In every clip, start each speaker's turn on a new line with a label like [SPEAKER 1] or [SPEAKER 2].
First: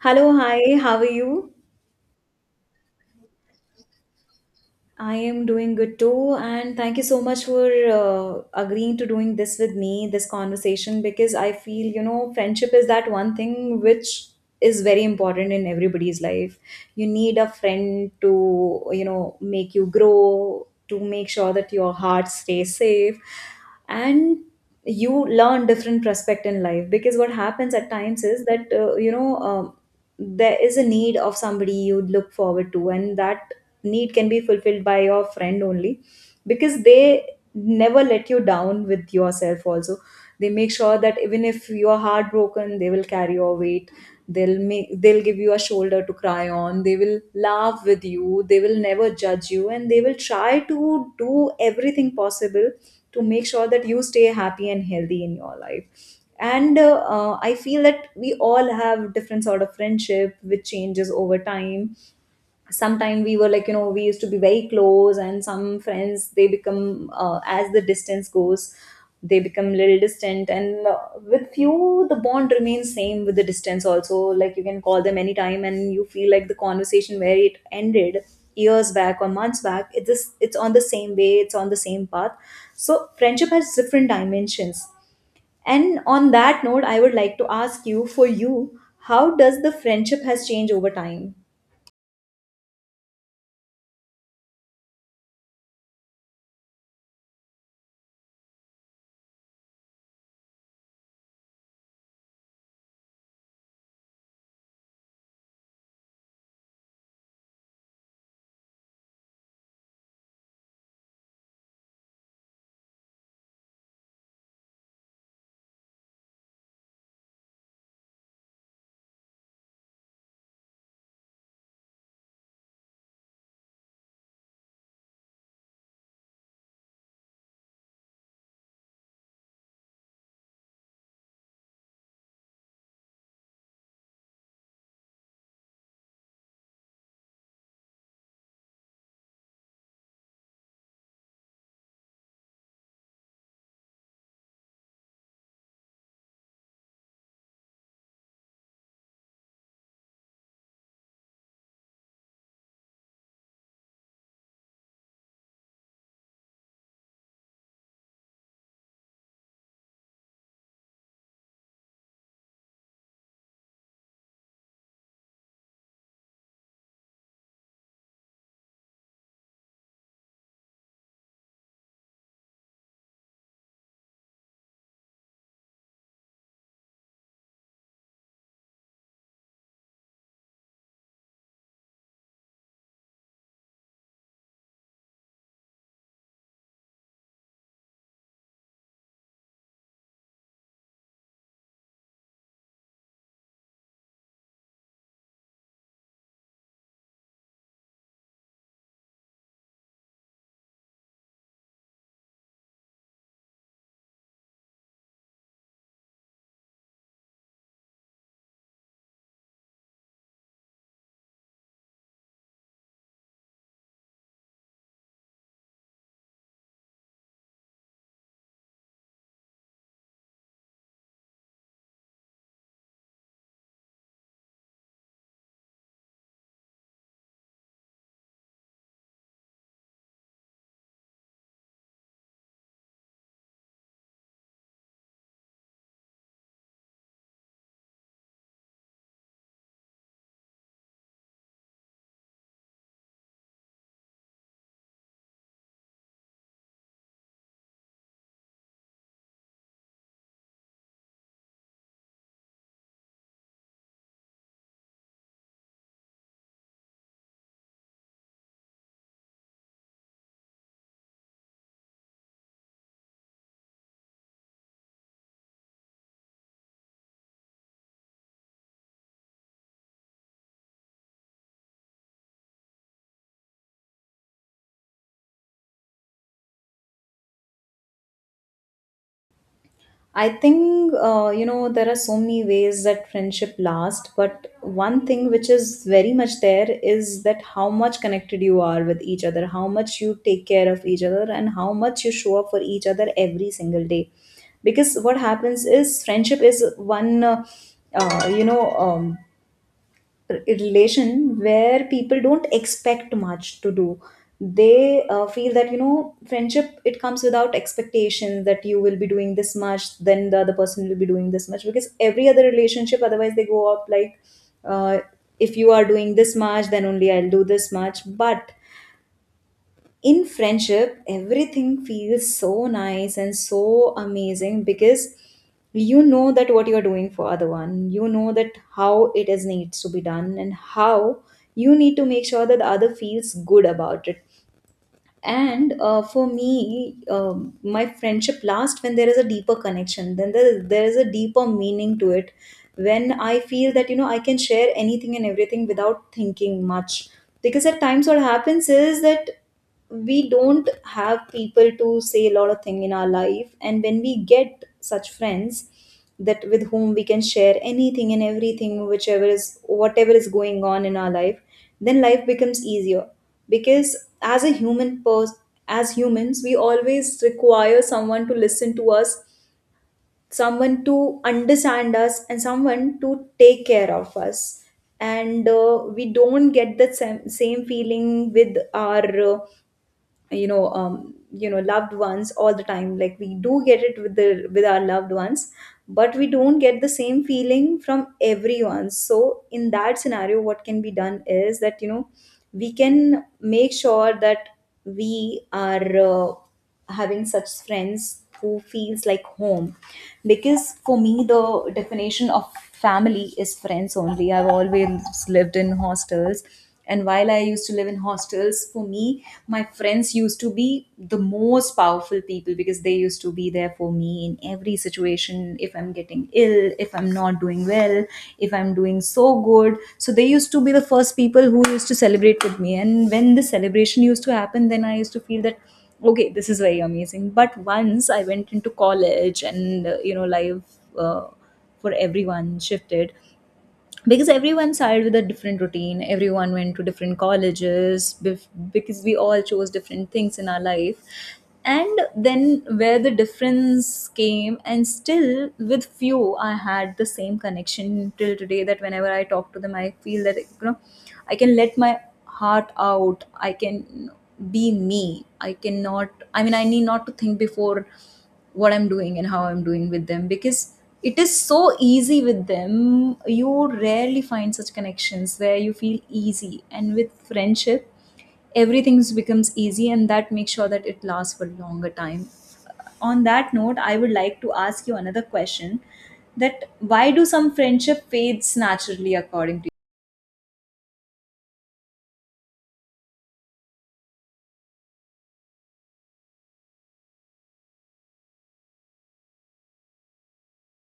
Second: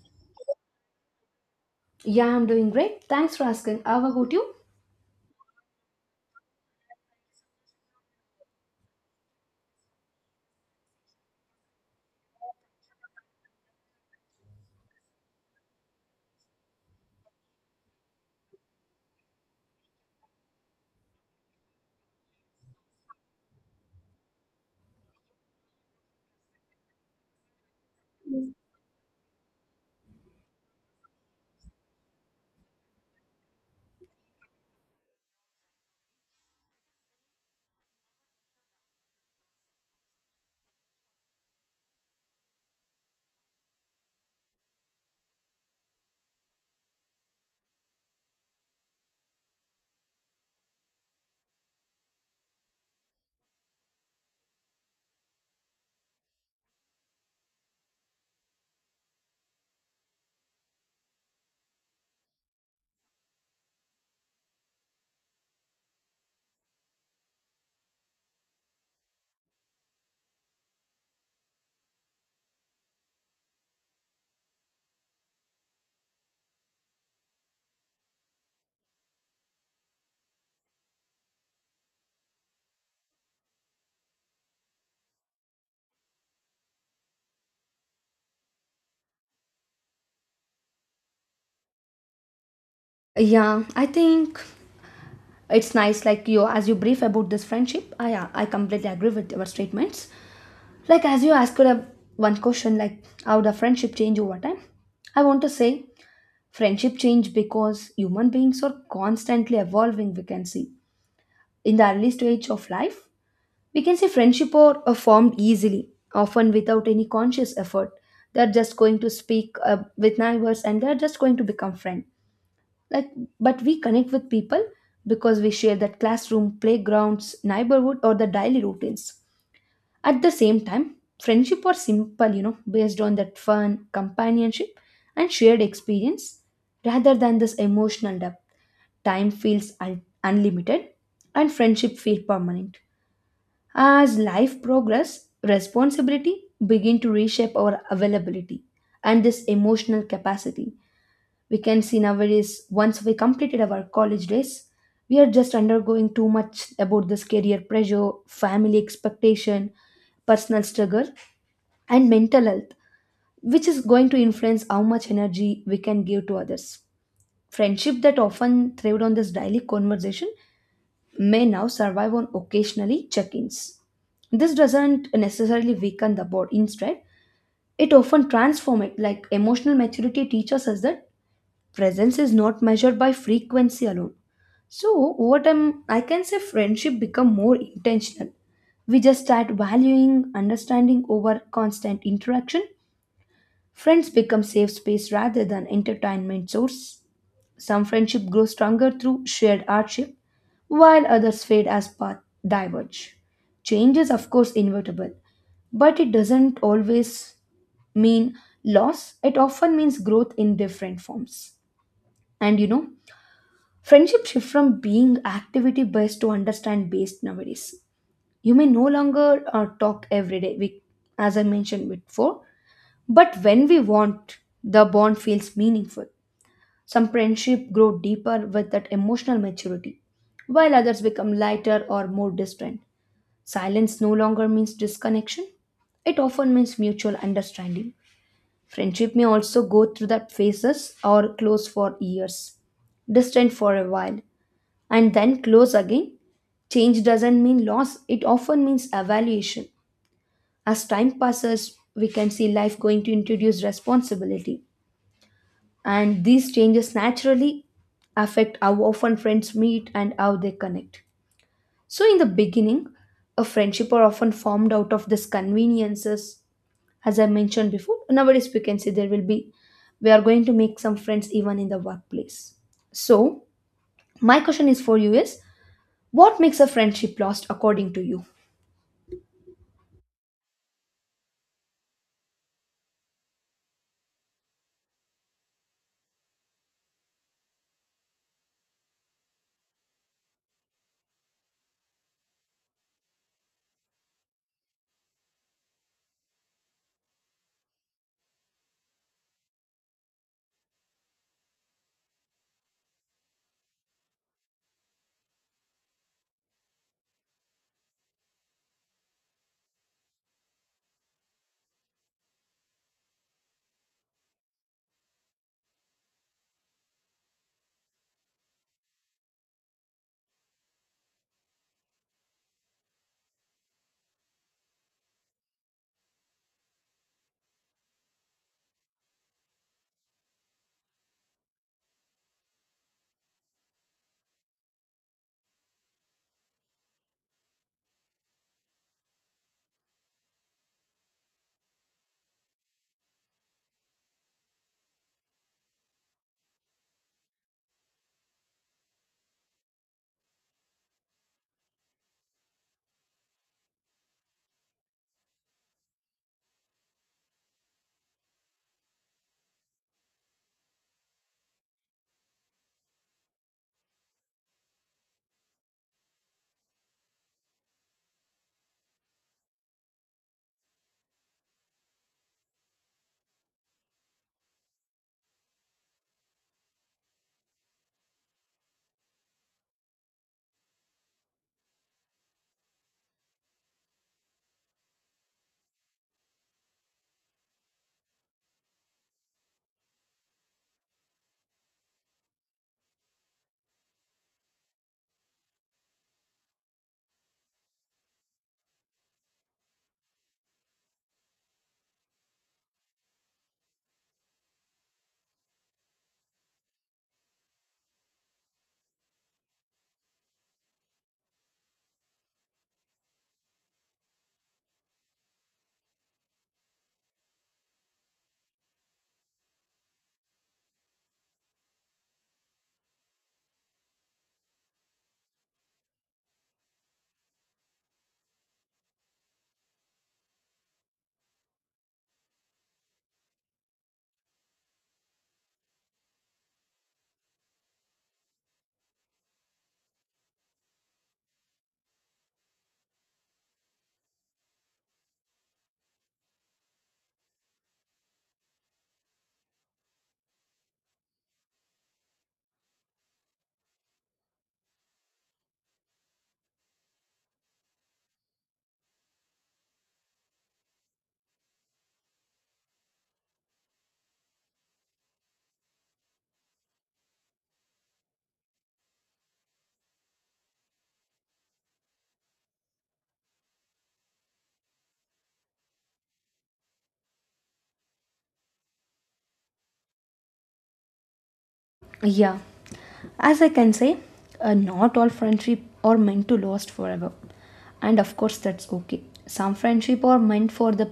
[SPEAKER 1] Hello, hi, how are you?
[SPEAKER 2] Yeah, I'm doing great. Thanks for asking. How about you?
[SPEAKER 1] I am doing good too, and thank you so much for agreeing to doing this with me, this conversation, because I feel, you know, friendship is that one thing which is very important in everybody's life. You need a friend to, you know, make you grow, to make sure that your heart stays safe, and you learn different prospect in life. Because what happens at times is that, there is a need of somebody you would look forward to, and that need can be fulfilled by your friend only, because they never let you down with yourself also. They make sure that even if you are heartbroken, they will carry your weight, they'll give you a shoulder to cry on, they will laugh with you, they will never judge you, and they will try to do everything possible to make sure that you stay happy and healthy in your life. And I feel that we all have different sort of friendship which changes over time. Sometime we were, like, you know, we used to be very close, and some friends, they become as the distance goes, they become little distant, and with few, the bond remains same with the distance also, like you can call them anytime and you feel like the conversation, where it ended years back or months back, it's just, it's on the same way, it's on the same path. So friendship has different dimensions, and on that note, I would like to ask you, for you, how does the friendship has changed over time?
[SPEAKER 2] Yeah, I think it's nice like you as you brief about this friendship. I completely agree with your statements. Like as you asked one question like how the friendship change over time. I want to say friendship change because human beings are constantly evolving. We can see in the early stage of life we can say friendship are formed easily, often without any conscious effort. They're just going to speak with neighbors and they're just going to become friends. Like, but we connect with people because we share that classroom, playgrounds, neighborhood, or the daily routines. At the same time, friendship are simple, based on that fun, companionship, and shared experience rather than this emotional depth. Time feels unlimited and friendship feel permanent. As life progress, responsibility begin to reshape our availability and this emotional capacity. We can see nowadays, once we completed our college days, we are just undergoing too much about this career pressure, family expectation, personal struggle, and mental health, which is going to influence how much energy we can give to others. Friendship that often thrived on this daily conversation may now survive on occasionally check-ins. This doesn't necessarily weaken the bond. Instead, it often transforms it. Like emotional maturity teaches us that presence is not measured by frequency alone. So over time, I can say friendship become more intentional. We just start valuing understanding over constant interaction. Friends become safe space rather than entertainment source. Some friendship grows stronger through shared hardship while others fade as paths diverge. Change is, of course, inevitable, but it doesn't always mean loss, it often means growth in different forms. And friendship shift from being activity based to understand based nowadays. You may no longer talk every day, we, as I mentioned before, but when we want, the bond feels meaningful. Some friendship grow deeper with that emotional maturity, while others become lighter or more distant. Silence no longer means disconnection, it often means mutual understanding. Friendship may also go through that phases or close for years, distant for a while, and then close again. Change doesn't mean loss, it often means evaluation. As time passes, we can see life going to introduce responsibility, and these changes naturally affect how often friends meet and how they connect. So, in the beginning, a friendship are often formed out of these conveniences. As I mentioned before, nowadays we can see there will be, we are going to make some friends even in the workplace. So, my question is for you is what makes a friendship lost according to you?
[SPEAKER 1] I think, you know, there are so many ways that friendship lasts, but one thing which is very much there is that how much connected you are with each other, how much you take care of each other, and how much you show up for each other every single day. Because what happens is friendship is one, uh, you know, um, r- relation where people don't expect much to do. They feel that, you know, friendship, it comes without expectations, that you will be doing this much then the other person will be doing this much, because every other relationship otherwise they go up, like, uh, if you are doing this much then only I'll do this much. But in friendship everything feels so nice and so amazing, because you know that what you are doing for other one, you know that how it is needs to be done, and how you need to make sure that the other feels good about it. And for me, um, my friendship lasts when there is a deeper connection, then there is a deeper meaning to it. When I feel that, you know, I can share anything and everything without thinking much. Because at times what happens is that we don't have people to say a lot of thing in our life, and when we get such friends, that with whom we can share anything and everything, whichever is, whatever is going on in our life, then life becomes easier. Because as a human pers- as humans, we always require someone to listen to us, someone to understand us, and someone to take care of us. And we don't get that same feeling with our you know, loved ones all the time, like we do get it with the with our loved ones. But we don't get the same feeling from everyone. So in that scenario, what can be done is that, you know, we can make sure that we are having such friends who feels like home. Because for me, the definition of family is friends only. I've always lived in hostels, and while I used to live in hostels, for me my friends used to be the most powerful people, because they used to be there for me in every situation, if I'm getting ill, if I'm not doing well, if I'm doing so good. So they used to be the first people who used to celebrate with me, and when the celebration used to happen, then I used to feel that okay, this is very amazing. But once I went into college, and you know, life, uh, for everyone shifted, because everyone started with a different routine, everyone went to different colleges, because we all chose different things in our life. And then where the difference came, and still with few I had the same connection till today, that whenever I talk to them I feel that, you know, I can let my heart out, I can be me, I cannot I mean I need not to think before what I'm doing and how I'm doing with them, because it is so easy with them. You rarely find such connections where you feel easy, and with friendship everything becomes easy, and that makes sure that it lasts for longer time. On that note, I would like to ask you another question, that why do some friendship fades naturally according to?
[SPEAKER 2] Yeah, as I can say, not all friendship are meant to last forever, and of course that's okay. Some friendship are meant for the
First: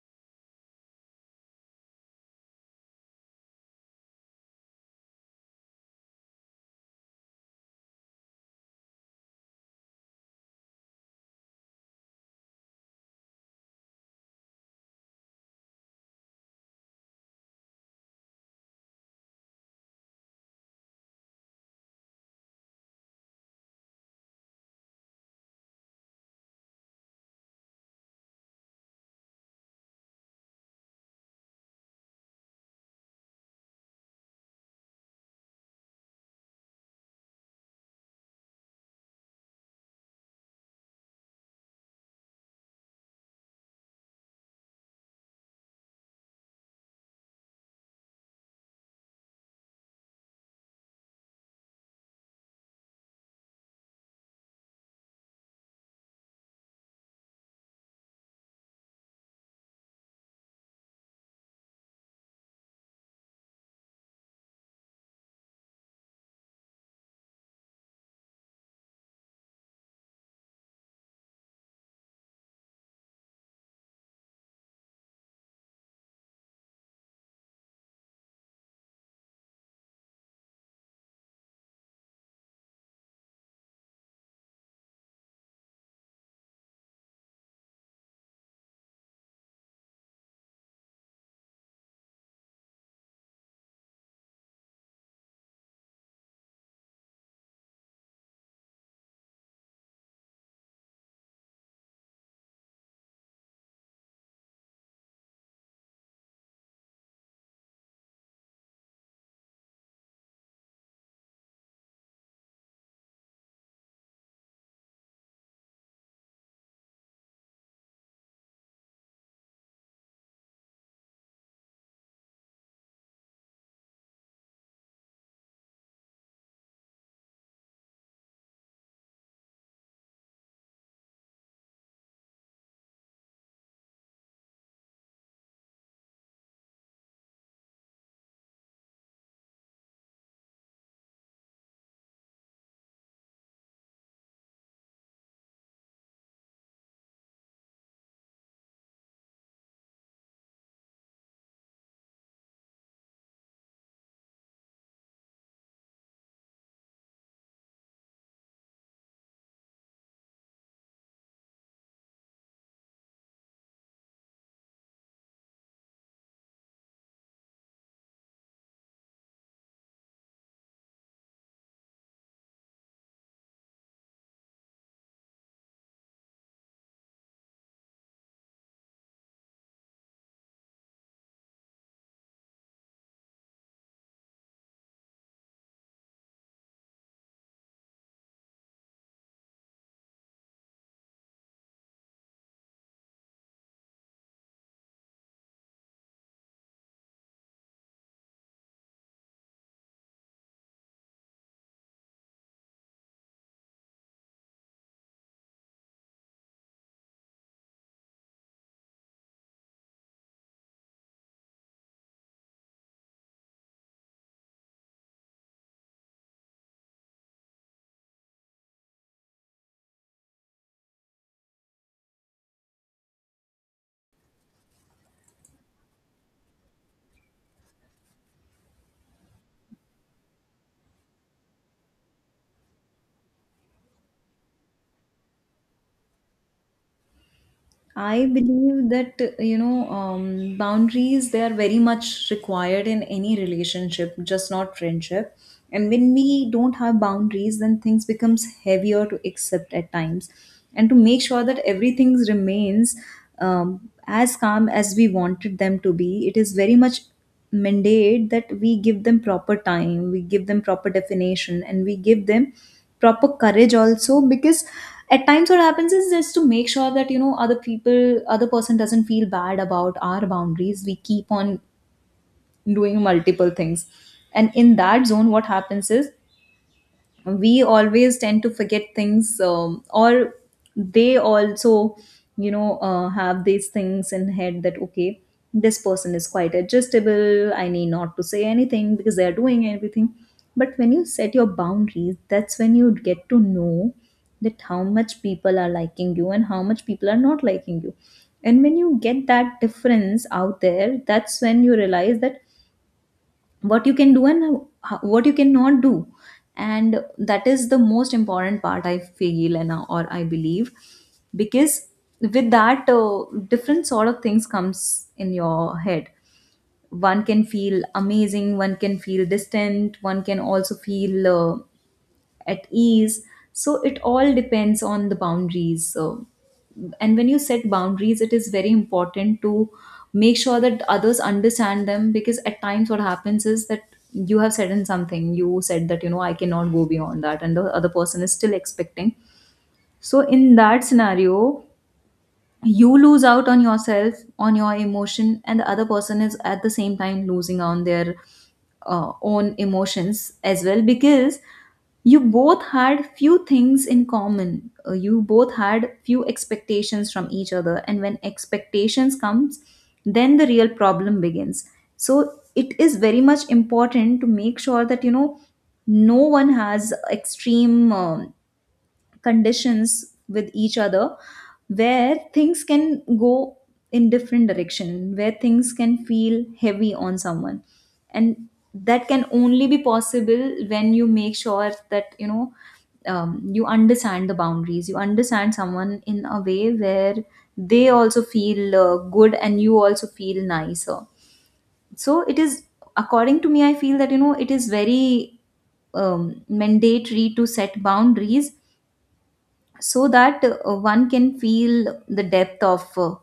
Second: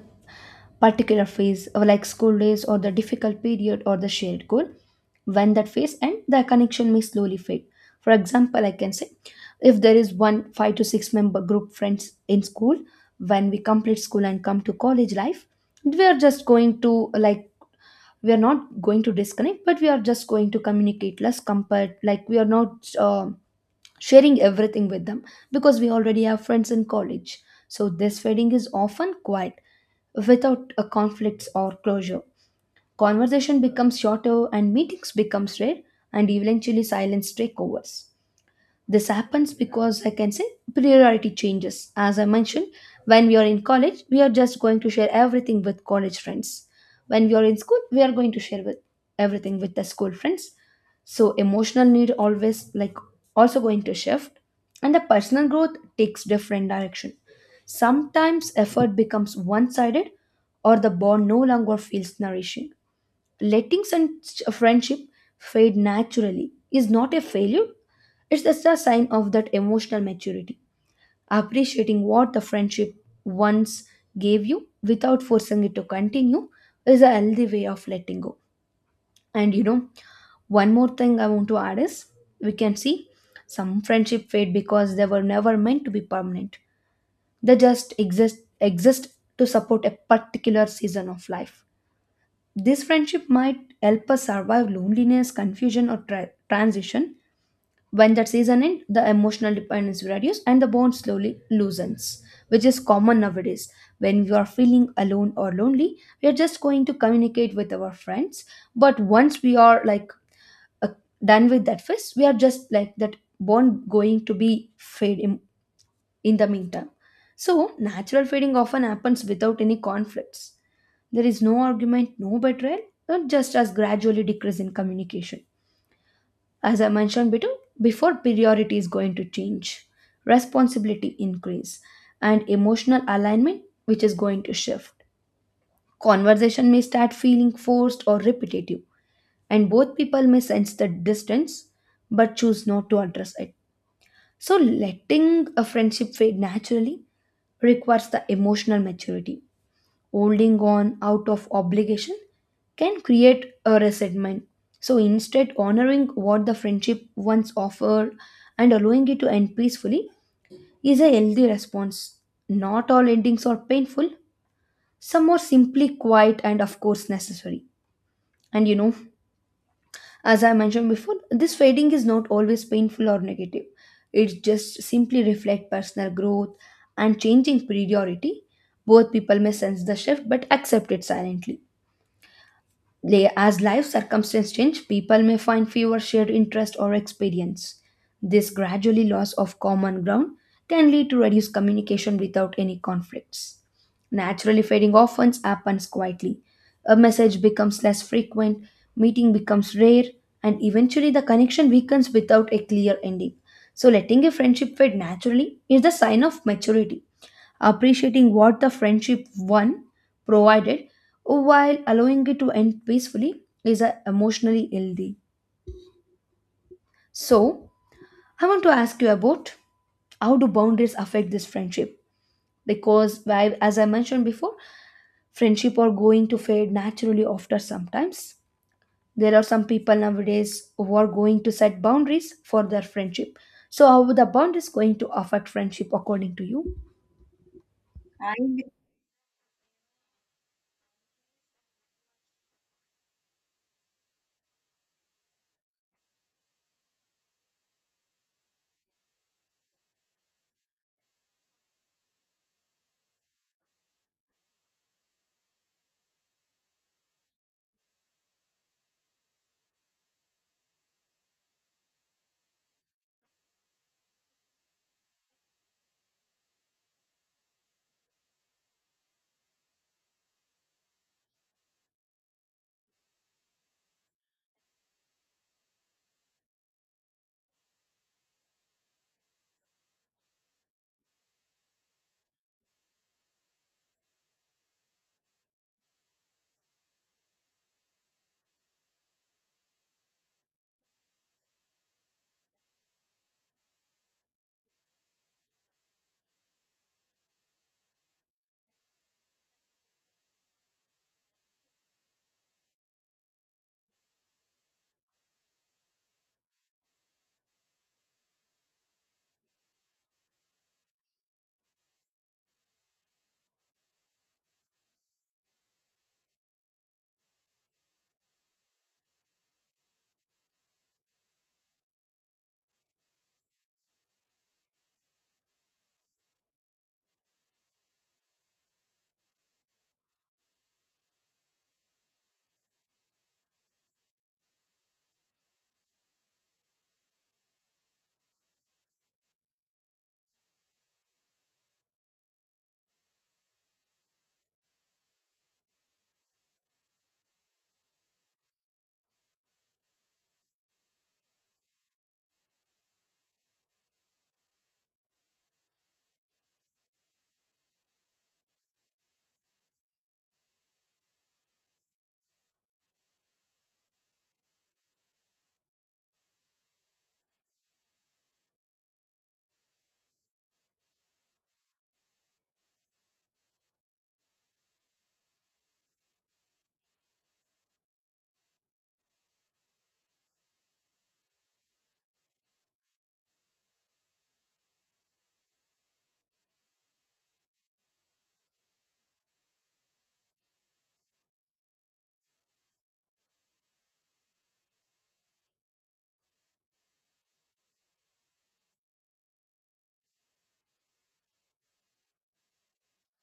[SPEAKER 2] particular phase, or like school days, or the difficult period, or the shared goal. When that phase ends, the connection may slowly fade. For example, I can say, if there is one five to six member group friends in school, when we complete school and come to college life, we are just going to like, we are not going to disconnect but we are just going to communicate less compared like we are not sharing everything with them because we already have friends in college. So this fading is often quiet without a conflicts or closure. Conversation becomes shorter and meetings becomes rare, and eventually silence take over. This happens because I can say priority changes. As I mentioned, when we are in college, we are just going to share everything with college friends. When we are in school, we are going to share with everything with the school friends. So emotional need always like also going to shift and the personal growth takes different direction. Sometimes effort becomes one-sided or the bond no longer feels nourishing. Letting such a friendship fade naturally is not a failure, it's just a sign of that emotional maturity, appreciating what the friendship once gave you without forcing it to continue is a healthy way of letting go. And you know, one more thing I want to add is we can see some friendship fade because they were never meant to be permanent. They just exist to support a particular season of life. This friendship might help us survive loneliness, confusion, or transition. When that season ends, the emotional dependence reduces and the bond slowly loosens, which is common nowadays. When we are feeling alone or lonely, we are just going to communicate with our friends. But once we are like uh, done with that phase, we are just like that bond going to be fade, in the meantime. So, natural feeding often happens without any conflicts. There is no argument, no betrayal, and just as gradually decrease in communication. As I mentioned before, priority is going to change, responsibility increase, and emotional alignment, which is going to shift. Conversation may start feeling forced or repetitive, and both people may sense the distance but choose not to address it. So, letting a friendship fade naturally requires the emotional maturity. Holding on out of obligation can create a resentment. So, instead, honoring what the friendship once offered and allowing it to end peacefully is a healthy response. Not all endings are painful, some are simply quiet and, of course, necessary. And as I mentioned before, this fading is not always painful or negative. It just simply reflects personal growth and changing priority. Both people may sense the shift but accept it silently. As life circumstances change, people may find fewer shared interests or experience. This gradually loss of common ground can lead to reduced communication without any conflicts. Naturally fading often happens quietly. A message becomes less frequent, meeting becomes rare, and eventually the connection weakens without a clear ending. So letting a friendship fade naturally is the sign of maturity, appreciating what the friendship one provided while allowing it to end peacefully is emotionally healthy. So, I want to ask you about how do boundaries affect this friendship? Because, as I mentioned before, friendship are going to fade naturally after sometimes. There are some people nowadays who are going to set boundaries for their friendship. So, how the boundaries going to affect friendship according to you?
[SPEAKER 1] I
[SPEAKER 2] I
[SPEAKER 1] believe that, you know, boundaries, they are very much required in any relationship, just not friendship. And when we don't have boundaries, then things becomes heavier to accept at times, and to make sure that everything remains as calm as we wanted them to be. It is very much mandate that we give them proper time, we give them proper definition, and we give them proper courage also. Because at times what happens is, just to make sure that, you know, other person doesn't feel bad about our boundaries, we keep on doing multiple things. And in that zone what happens is, we always tend to forget things, or they also, you know, have these things in head that okay, this person is quite adjustable, I need not to say anything because they are doing everything. But when you set your boundaries, that's when you get to know that how much people are liking you and how much people are not liking you. And when you get that difference out there, that's when you realize that what you can do and what you cannot do. And that is the most important part, I feel, and or I believe. Because with that, different sort of things comes in your head. One can feel amazing, one can feel distant, one can also feel at ease. So it all depends on the boundaries. So, and when you set boundaries, it is very important to make sure that others understand them. Because at times what happens is that you have said in something, you said that, you know, I cannot go beyond that, and the other person is still expecting. So in that scenario, you lose out on yourself, on your emotion, and the other person is at the same time losing on their own emotions as well, because you both had few things in common. You both had few expectations from each other, and when expectations comes, then the real problem begins. So it is very much important to make sure that, you know, no one has extreme conditions with each other, where things can go in different direction, where things can feel heavy on someone. And that can only be possible when you make sure that, you know, you understand the boundaries, you understand someone in a way where they also feel good and you also feel nicer. So it is, according to me, I feel that, you know, it is very mandatory to set boundaries, so that one can feel the depth of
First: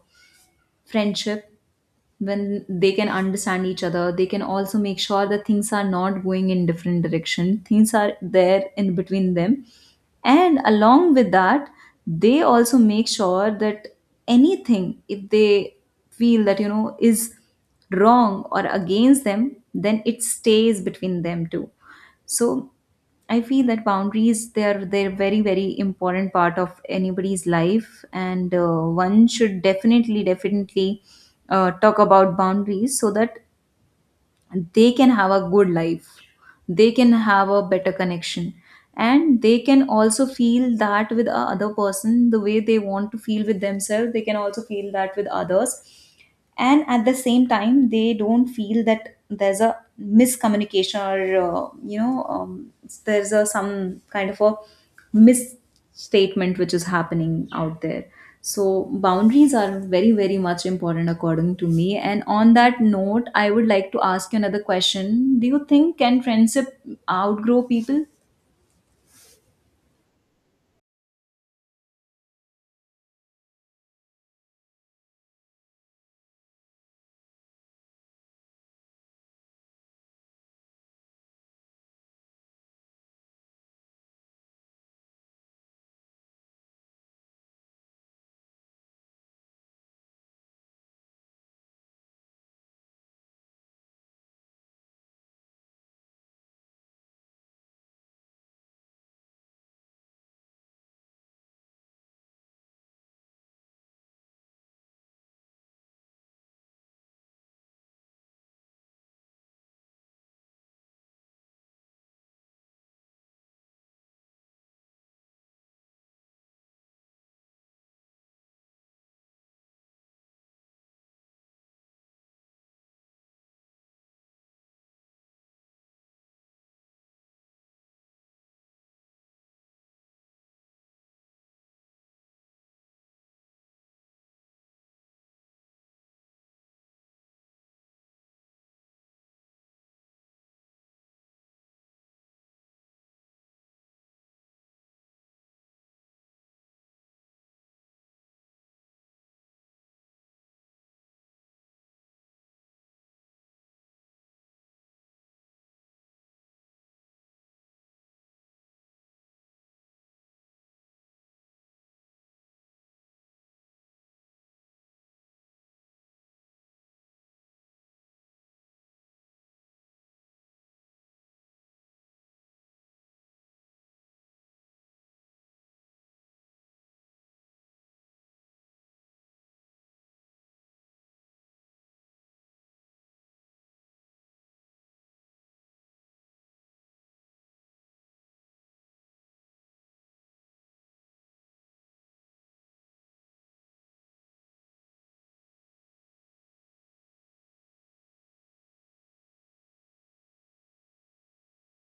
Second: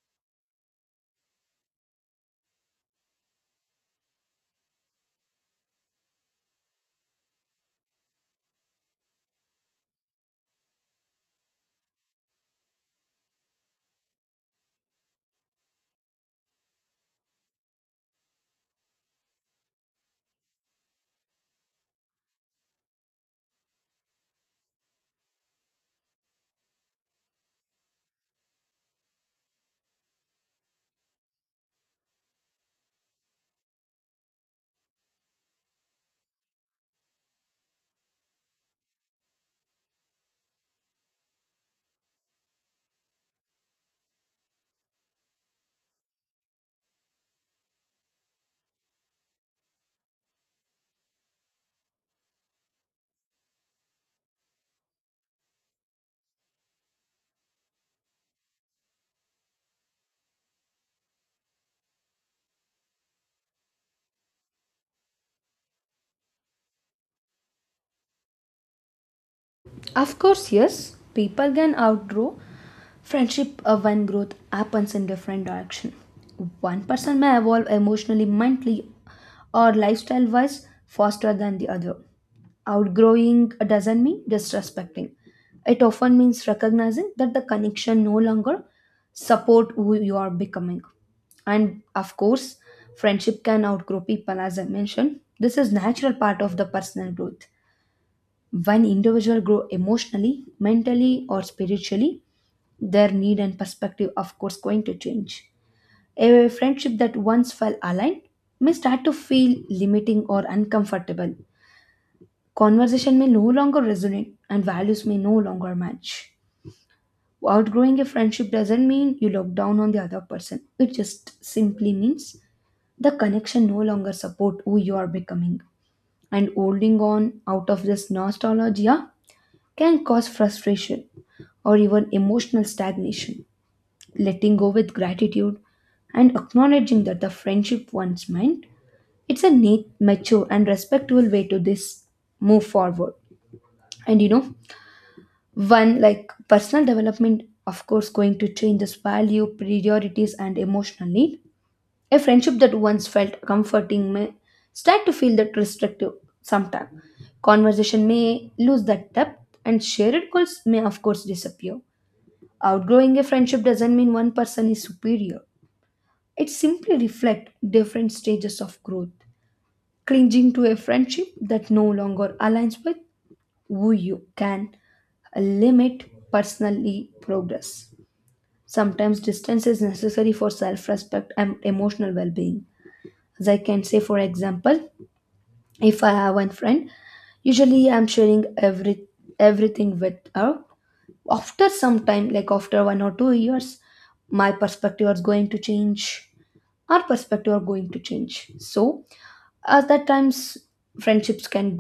[SPEAKER 1] friendship. When they can understand each other, they can also make sure that things are not going in different direction, things are there in between them. And along with that, they also make sure that anything, if they feel that, you know, is wrong or against them, then it stays between them too. So I feel that boundaries, they're very very important part of anybody's life, and one should definitely talk about boundaries, so that they can have a good life, they can have a better connection, and they can also feel that with a other person the way they want to feel with themselves. They can also feel that with others, and at the same time they don't feel that there's a miscommunication or there's a some kind of a misstatement which is happening out there. So boundaries are very very much important according to me, and on that note I would like to ask you another question, do you think can friendship outgrow people?
[SPEAKER 2] Of course, yes, people can outgrow friendship when growth happens in different direction. One person may evolve emotionally, mentally, or lifestyle wise faster than the other. Outgrowing doesn't mean disrespecting. It often means recognizing that the connection no longer support who you are becoming. And of course, friendship can outgrow people, as I mentioned. This is natural part of the personal growth. When individuals grow emotionally, mentally, or spiritually, their need and perspective of course going to change. A friendship that once felt aligned may start to feel limiting or uncomfortable. Conversation may no longer resonate and values may no longer match. Outgrowing a friendship doesn't mean you look down on the other person, it just simply means the connection no longer support who you are becoming, and holding on out of this nostalgia can cause frustration or even emotional stagnation. Letting go with gratitude and acknowledging that the friendship once meant, it's a neat, mature, and respectful way to this move forward. And you know, One like personal development, of course, going to change this value, priorities, and emotional need. A friendship that once felt comforting may start to feel that restrictive sometime. Conversation may lose that depth, and shared goals may, of course, disappear. Outgrowing a friendship doesn't mean one person is superior. It simply reflects different stages of growth. Clinging to a friendship that no longer aligns with who you can limit personally progress. Sometimes distance is necessary for self respect and emotional well being. As I can say, for example, if I have one friend, usually I'm sharing everything with her after some time, like after 1 or 2 years my perspective is going to change, our perspective are going to change. So at that times friendships can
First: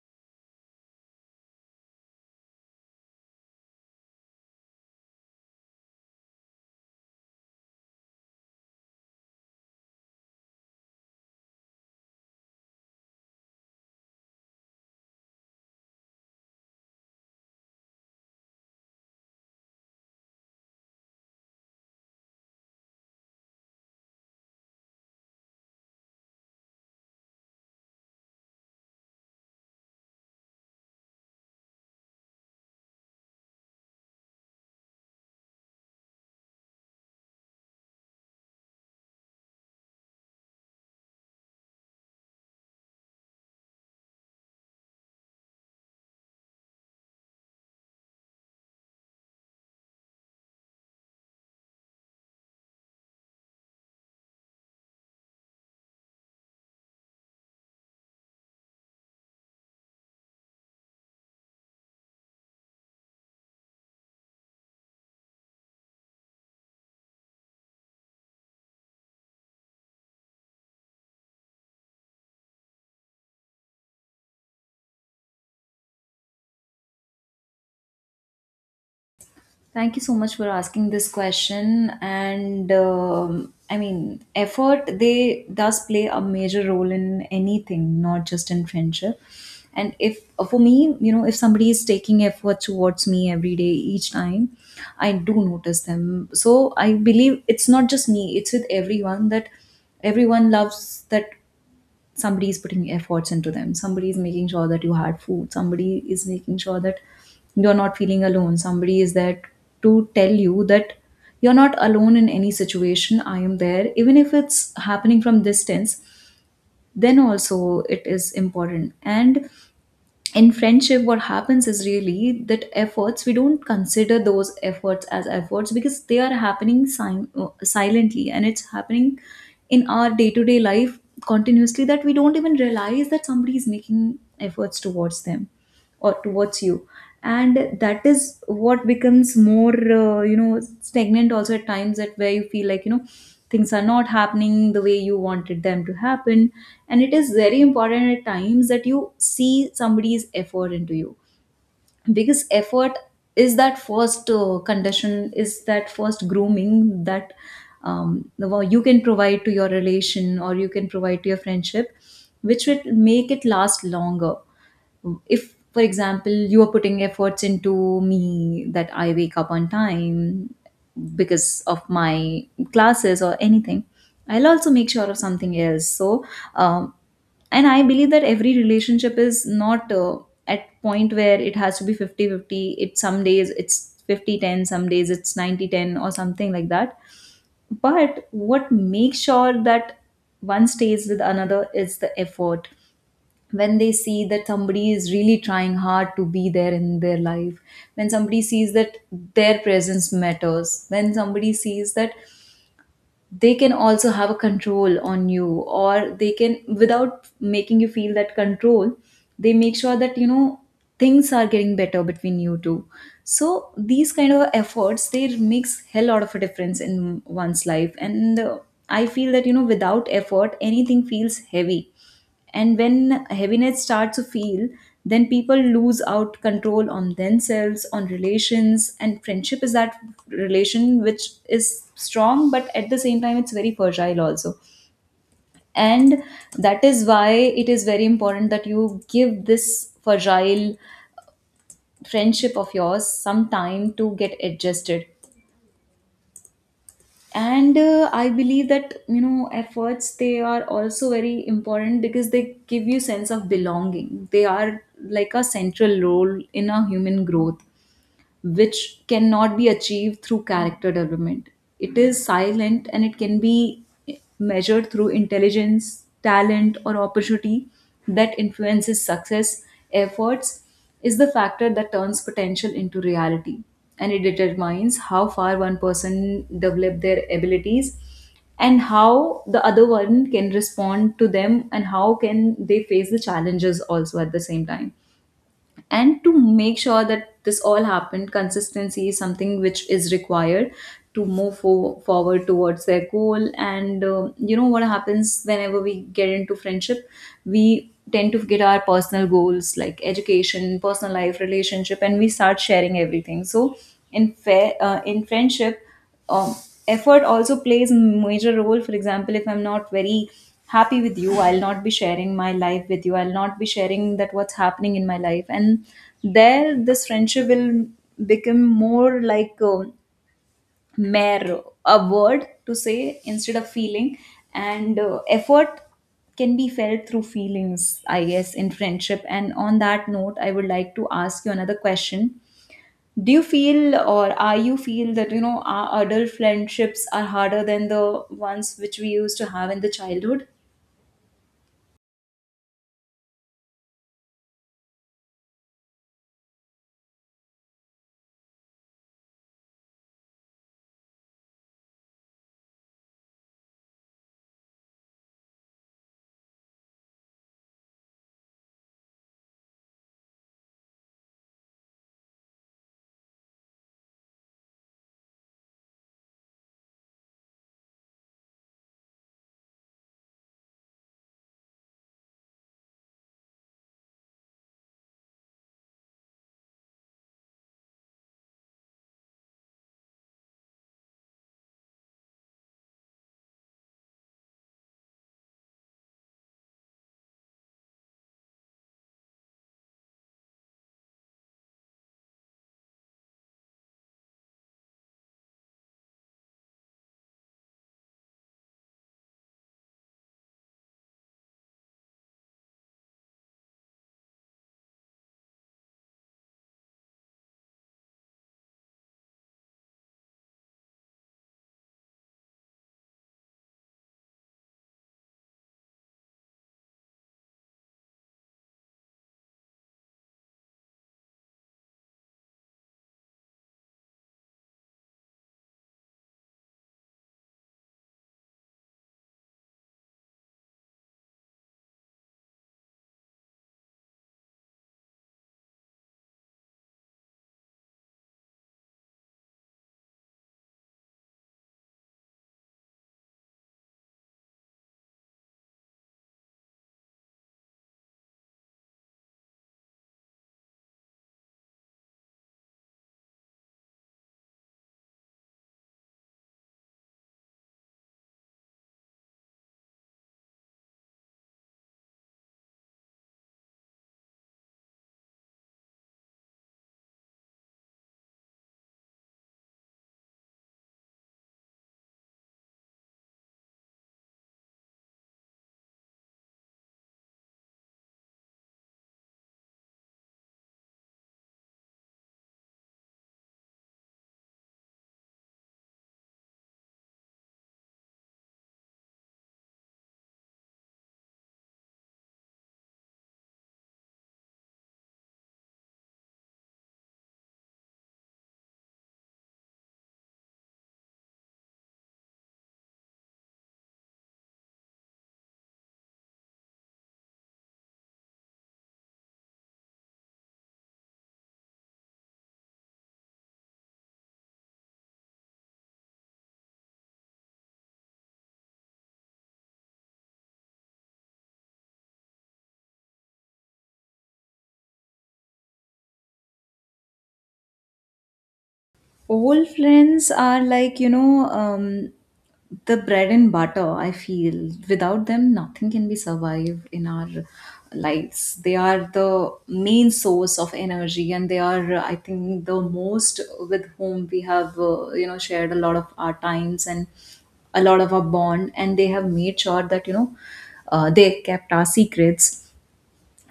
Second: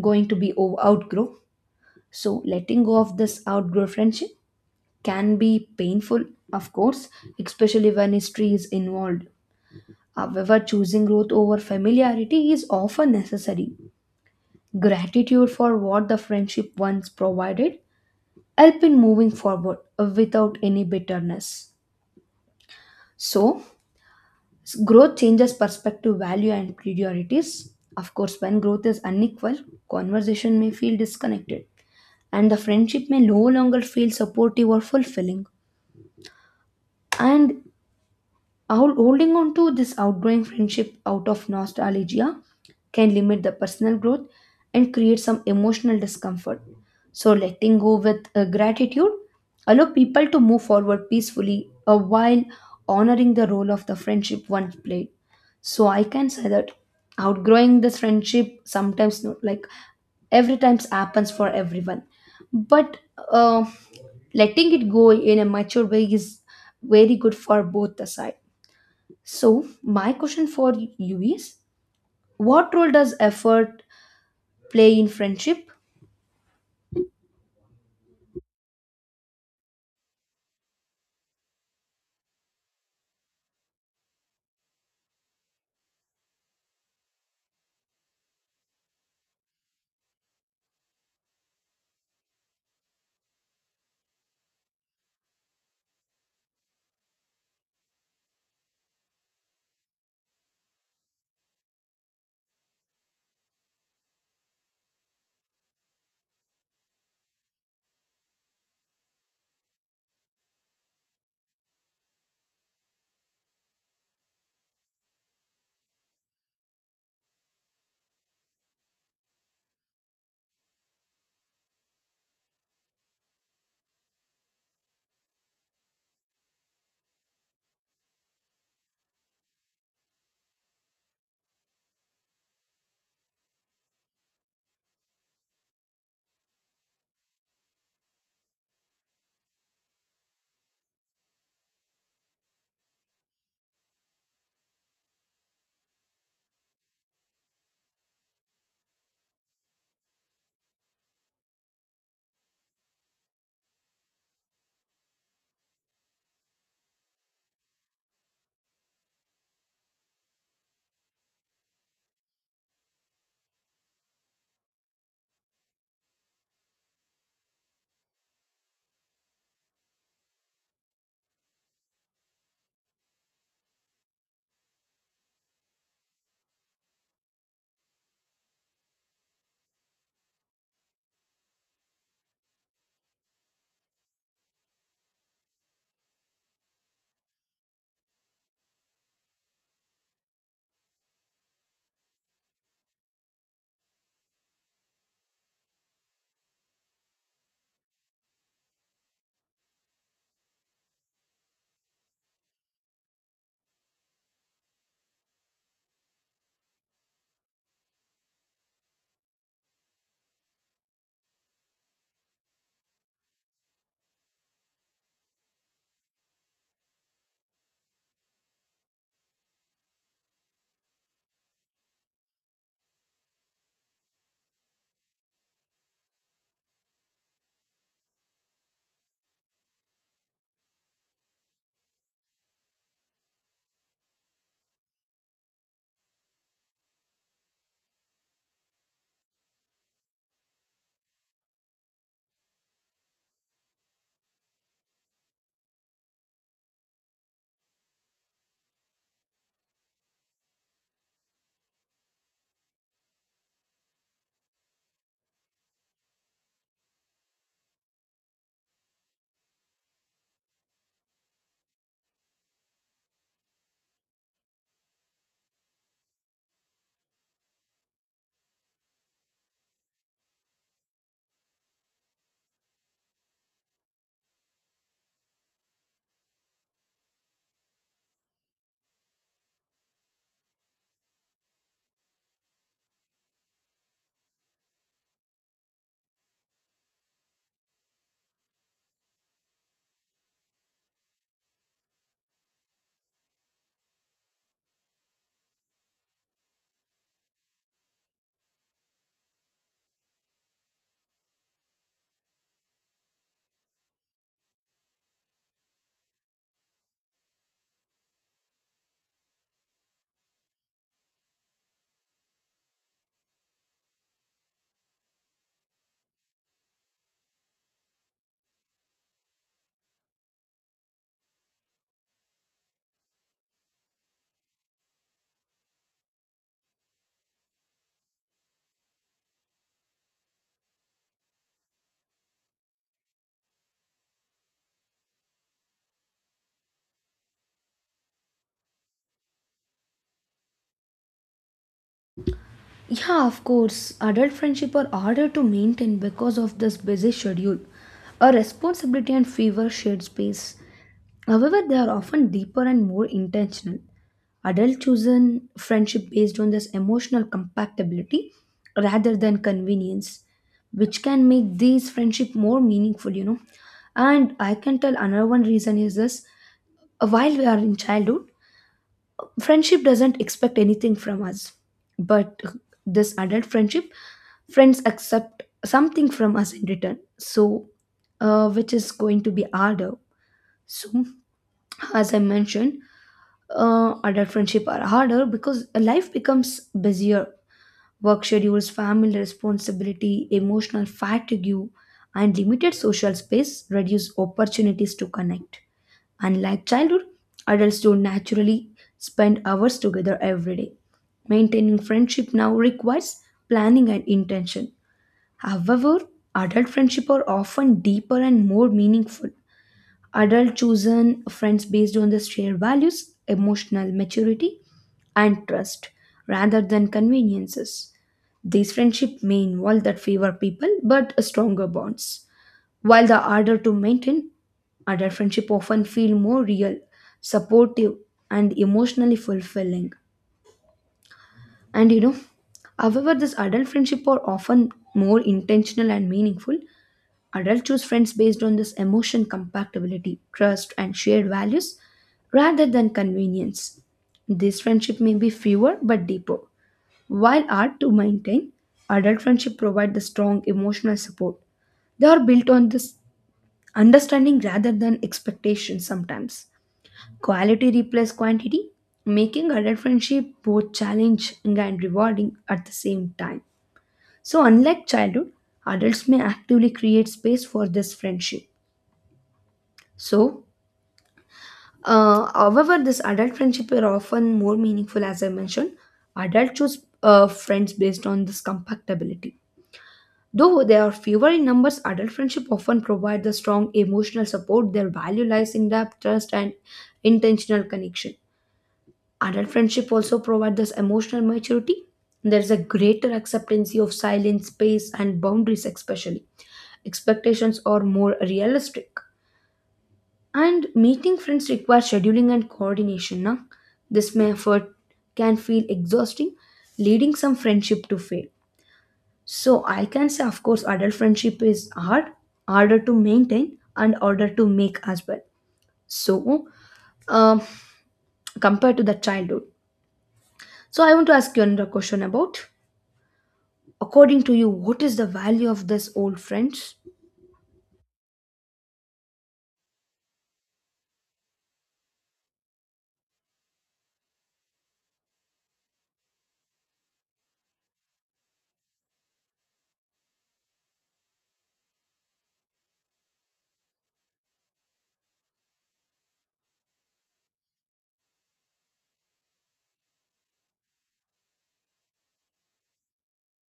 [SPEAKER 2] going to be outgrow. So letting go of this outgrow friendship can be painful, of course, especially when history is involved. However, choosing growth over familiarity is often necessary. Gratitude for what the friendship once provided help in moving forward without any bitterness. So, growth changes perspective, value, and priorities. Of course, when growth is unequal, conversation may feel disconnected, and the friendship may no longer feel supportive or fulfilling. And holding on to this outgrowing friendship out of nostalgia can limit the personal growth and create some emotional discomfort. So, letting go with gratitude allow people to move forward peacefully while honoring the role of the friendship once played. So, I can say that outgrowing this friendship sometimes not like every times happens for everyone, but uh, letting it go in a mature way is very good for both the side. So, my question for you is what role does effort play in friendship?
[SPEAKER 1] Thank you so much for asking this question. And I mean, effort they does play a major role in anything, not just in friendship. And if for me, you know, if somebody is taking effort towards me every day, each time, I do notice them. So I believe it's not just me; it's with everyone that everyone loves that somebody is putting efforts into them, somebody is making sure that you had food, somebody is making sure that you're not feeling alone, somebody is there to tell you that you're not alone in any situation. I am there even if it's happening from distance, then also it is important. And in friendship what happens is really that efforts, we don't consider those efforts as efforts because they are happening silently, and it's happening in our day-to-day life continuously, that we don't even realize that somebody is making efforts towards them or towards you. And that is what becomes more you know, stagnant also at times, that where you feel like, you know, things are not happening the way you wanted them to happen. And it is very important at times that you see somebody's effort into you, because effort is that first condition, is that first grooming that well, you can provide to your relation or you can provide to your friendship, which will make it last longer. If for example you are putting efforts into me that I wake up on time because of my classes or anything, I'll also make sure of something else. So um, and I believe that every relationship is not at point where it has to be 50-50. It some days it's 50-10, some days it's 90-10 or something like that. But what makes sure that one stays with another is the effort. When they see that somebody is really trying hard to be there in their life, when somebody sees that their presence matters, when somebody sees that they can also have a control on you, or they can, without making you feel that control, they make sure that, you know, things are getting better between you two. So these kind of efforts, they makes hell lot of a difference in one's life. And I feel that, you know, without effort, anything feels heavy, and when heaviness starts to feel, then people lose out control on themselves, on relations. And friendship is that relation which is strong but at the same time it's very fragile also. And that is why it is very important that you give this fragile friendship of yours some time to get adjusted. And I believe that, you know, efforts, they are also very important because they give you sense of belonging. They are like a central role in a human growth, which cannot be achieved through character development. It is silent and it can be measured through intelligence, talent, or opportunity that influences success. Efforts is the factor that turns potential into reality, and it determines how far one person develop their abilities, and how the other one can respond to them, and how can they face the challenges also at the same time. And to make sure that this all happened, consistency is something which is required to move forward towards their goal. And um, you know, what happens whenever we get into friendship, we tend to get our personal goals like education, personal life, relationship, and we start sharing everything. So in friendship, um, effort also plays a major role. For example, if I'm not very happy with you, I'll not be sharing my life with you, I'll not be sharing that what's happening in my life, and there this friendship will become more like a mere, a word to say instead of feeling. And effort can be felt through feelings, I guess, in friendship. And on that note, I would like to ask you another question: do you feel, or are you feel that, you know, our adult friendships are harder than the ones which we used to have in the childhood?
[SPEAKER 2] Yeah, of course, adult friendship are harder to maintain because of this busy schedule, a responsibility and fever shared space. However, they are often deeper and more intentional. Adult chosen friendship based on this emotional compatibility rather than convenience, which can make these friendship more meaningful. And I can tell another one reason is this. While we are in childhood, friendship doesn't expect anything from us. But this adult friendship, friends accept something from us in return. So, which is going to be harder. So, as I mentioned, adult friendship are harder because life becomes busier. Work schedules, family responsibility, emotional fatigue, and limited social space reduce opportunities to connect. Unlike childhood, adults don't naturally spend hours together every day. Maintaining friendship now requires planning and intention. However, adult friendships are often deeper and more meaningful. Adult chosen friends based on the shared values, emotional maturity, and trust rather than conveniences. These friendships may involve that fewer people but stronger bonds, while the ardor to maintain adult friendship often feel more real, supportive, and emotionally fulfilling. And however, this adult friendship are often more intentional and meaningful. Adults choose friends based on this emotion compatibility, trust, and shared values rather than convenience. This friendship may be fewer but deeper. While hard to maintain, adult friendship provide the strong emotional support. They are built on this understanding rather than expectation sometimes. Quality replaces quantity, making adult friendship both challenging and rewarding at the same time. So, unlike childhood, adults may actively create space for this friendship. So, however, this adult friendship are often more meaningful, as I mentioned. Adults choose friends based on this compatibility. Though they are fewer in numbers, adult friendship often provide the strong emotional support. Their value lies in depth, trust, and intentional connection. Adult friendship also provide this emotional maturity. There is a greater acceptance of silence, space, and boundaries, especially. Expectations are more realistic. And meeting friends requires scheduling and coordination. Na? This may effort can feel exhausting, leading some friendship to fail. So I can say, of course, adult friendship is hard, harder to maintain, and harder to make as well. So, um, compared to the childhood. So I want to ask you another question about, according to you, what is the value of this old friends?
[SPEAKER 1] Old friends are like, you know, the bread and butter, I feel. Without them nothing can be survived in our lives. They are the main source of energy, and they are, I think, the most with whom we have you know, shared a lot of our times and a lot of our bond. And they have made sure that, you know, they kept our secrets.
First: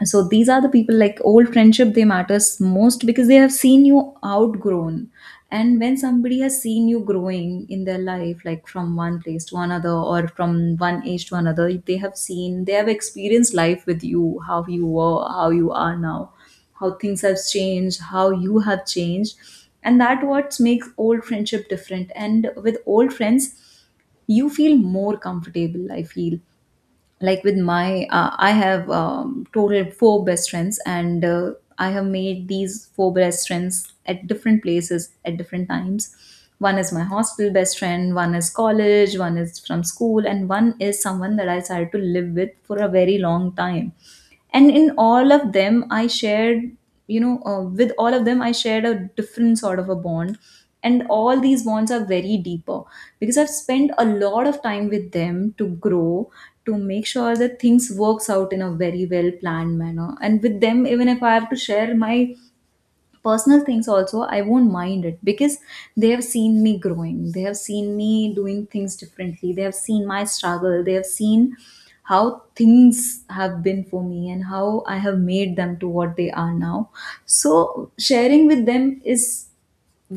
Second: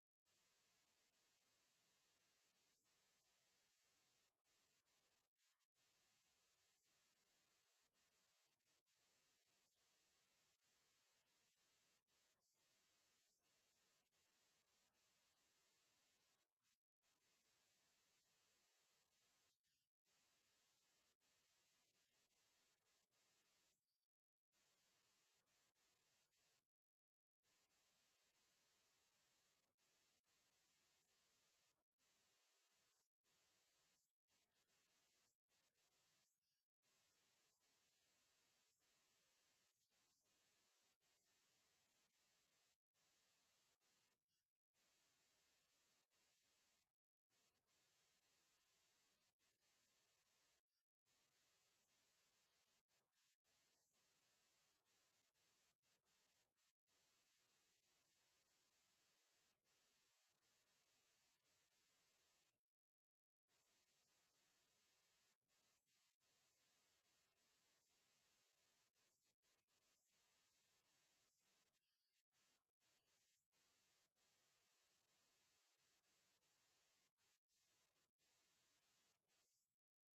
[SPEAKER 1] So these are the people, like old friendship, they matters most because they have seen you outgrown. And when somebody has seen you growing in their life, like from one place to another or from one age to another, they have seen, they have experienced life with you, how you were, how you are now, how things have changed, how you have changed. And that what makes old friendship different. And with old friends, you feel more comfortable, I feel. Like with my I have total four best friends, and I have made these four best friends at different places at different times. One is my hostel best friend, one is college, one is from school, and one is someone that I started to live with for a very long time. And in all of them I shared, you know, with all of them I shared a different sort of a bond, and all these bonds are very deeper because I've spent a lot of time with them to grow, to make sure that things works out in a very well planned manner. And with them, even if I have to share my personal things also, I won't mind it because they have seen me growing, they have seen me doing things differently, they have seen my struggle, they have seen how things have been for me, and how I have made them to what they are now. So sharing with them is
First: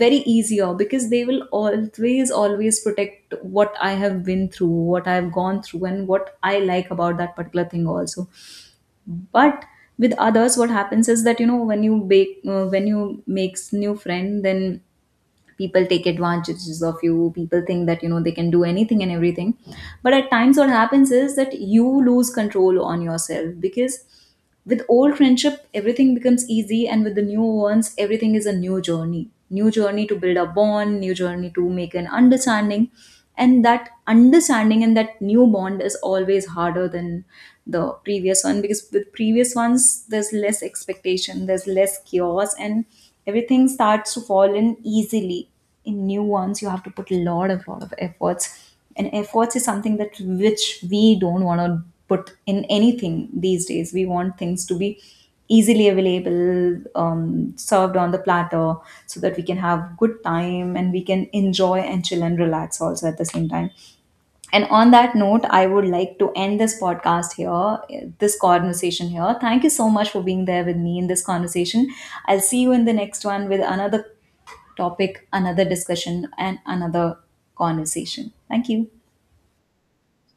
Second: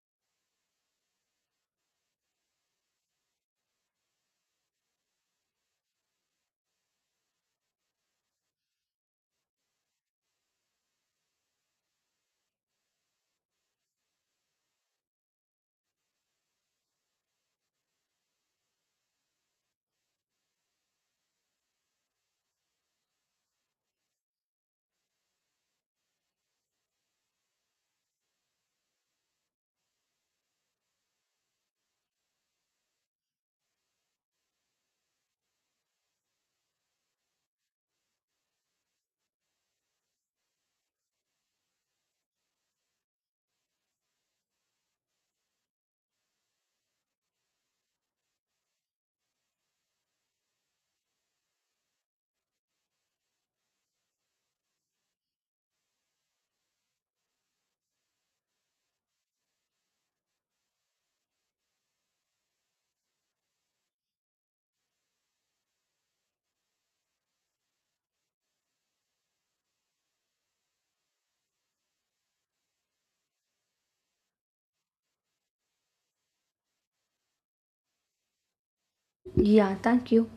[SPEAKER 1] very easier because they will always protect what I have been through, what I have gone through, and what I like about that particular thing also. But with others what happens is that, you know, when you bake when you makes new friend, then people take advantages of you, people think that, you know, they can do anything and everything. But at times what happens is that you lose control on yourself, because with old friendship, everything becomes easy, and with the new ones, everything is a new journey. New journey to build a bond, new journey to make an understanding. And that understanding and that new bond is always harder than the previous one, because with previous ones, there's less expectation, there's less chaos, and everything starts to fall in easily. In new ones you have to put a lot of efforts, and efforts is something that which we don't want to put in anything these days. We want things to be easily available, served on the platter, so that we can have good time and we can enjoy and chill and relax also at the same time. And on that note, I would like to end this podcast here, this conversation here. Thank you so much for being there with me in this conversation. I'll see you in the next one with another topic, another discussion, and another conversation. Thank you.
[SPEAKER 2] Yeah, thank you.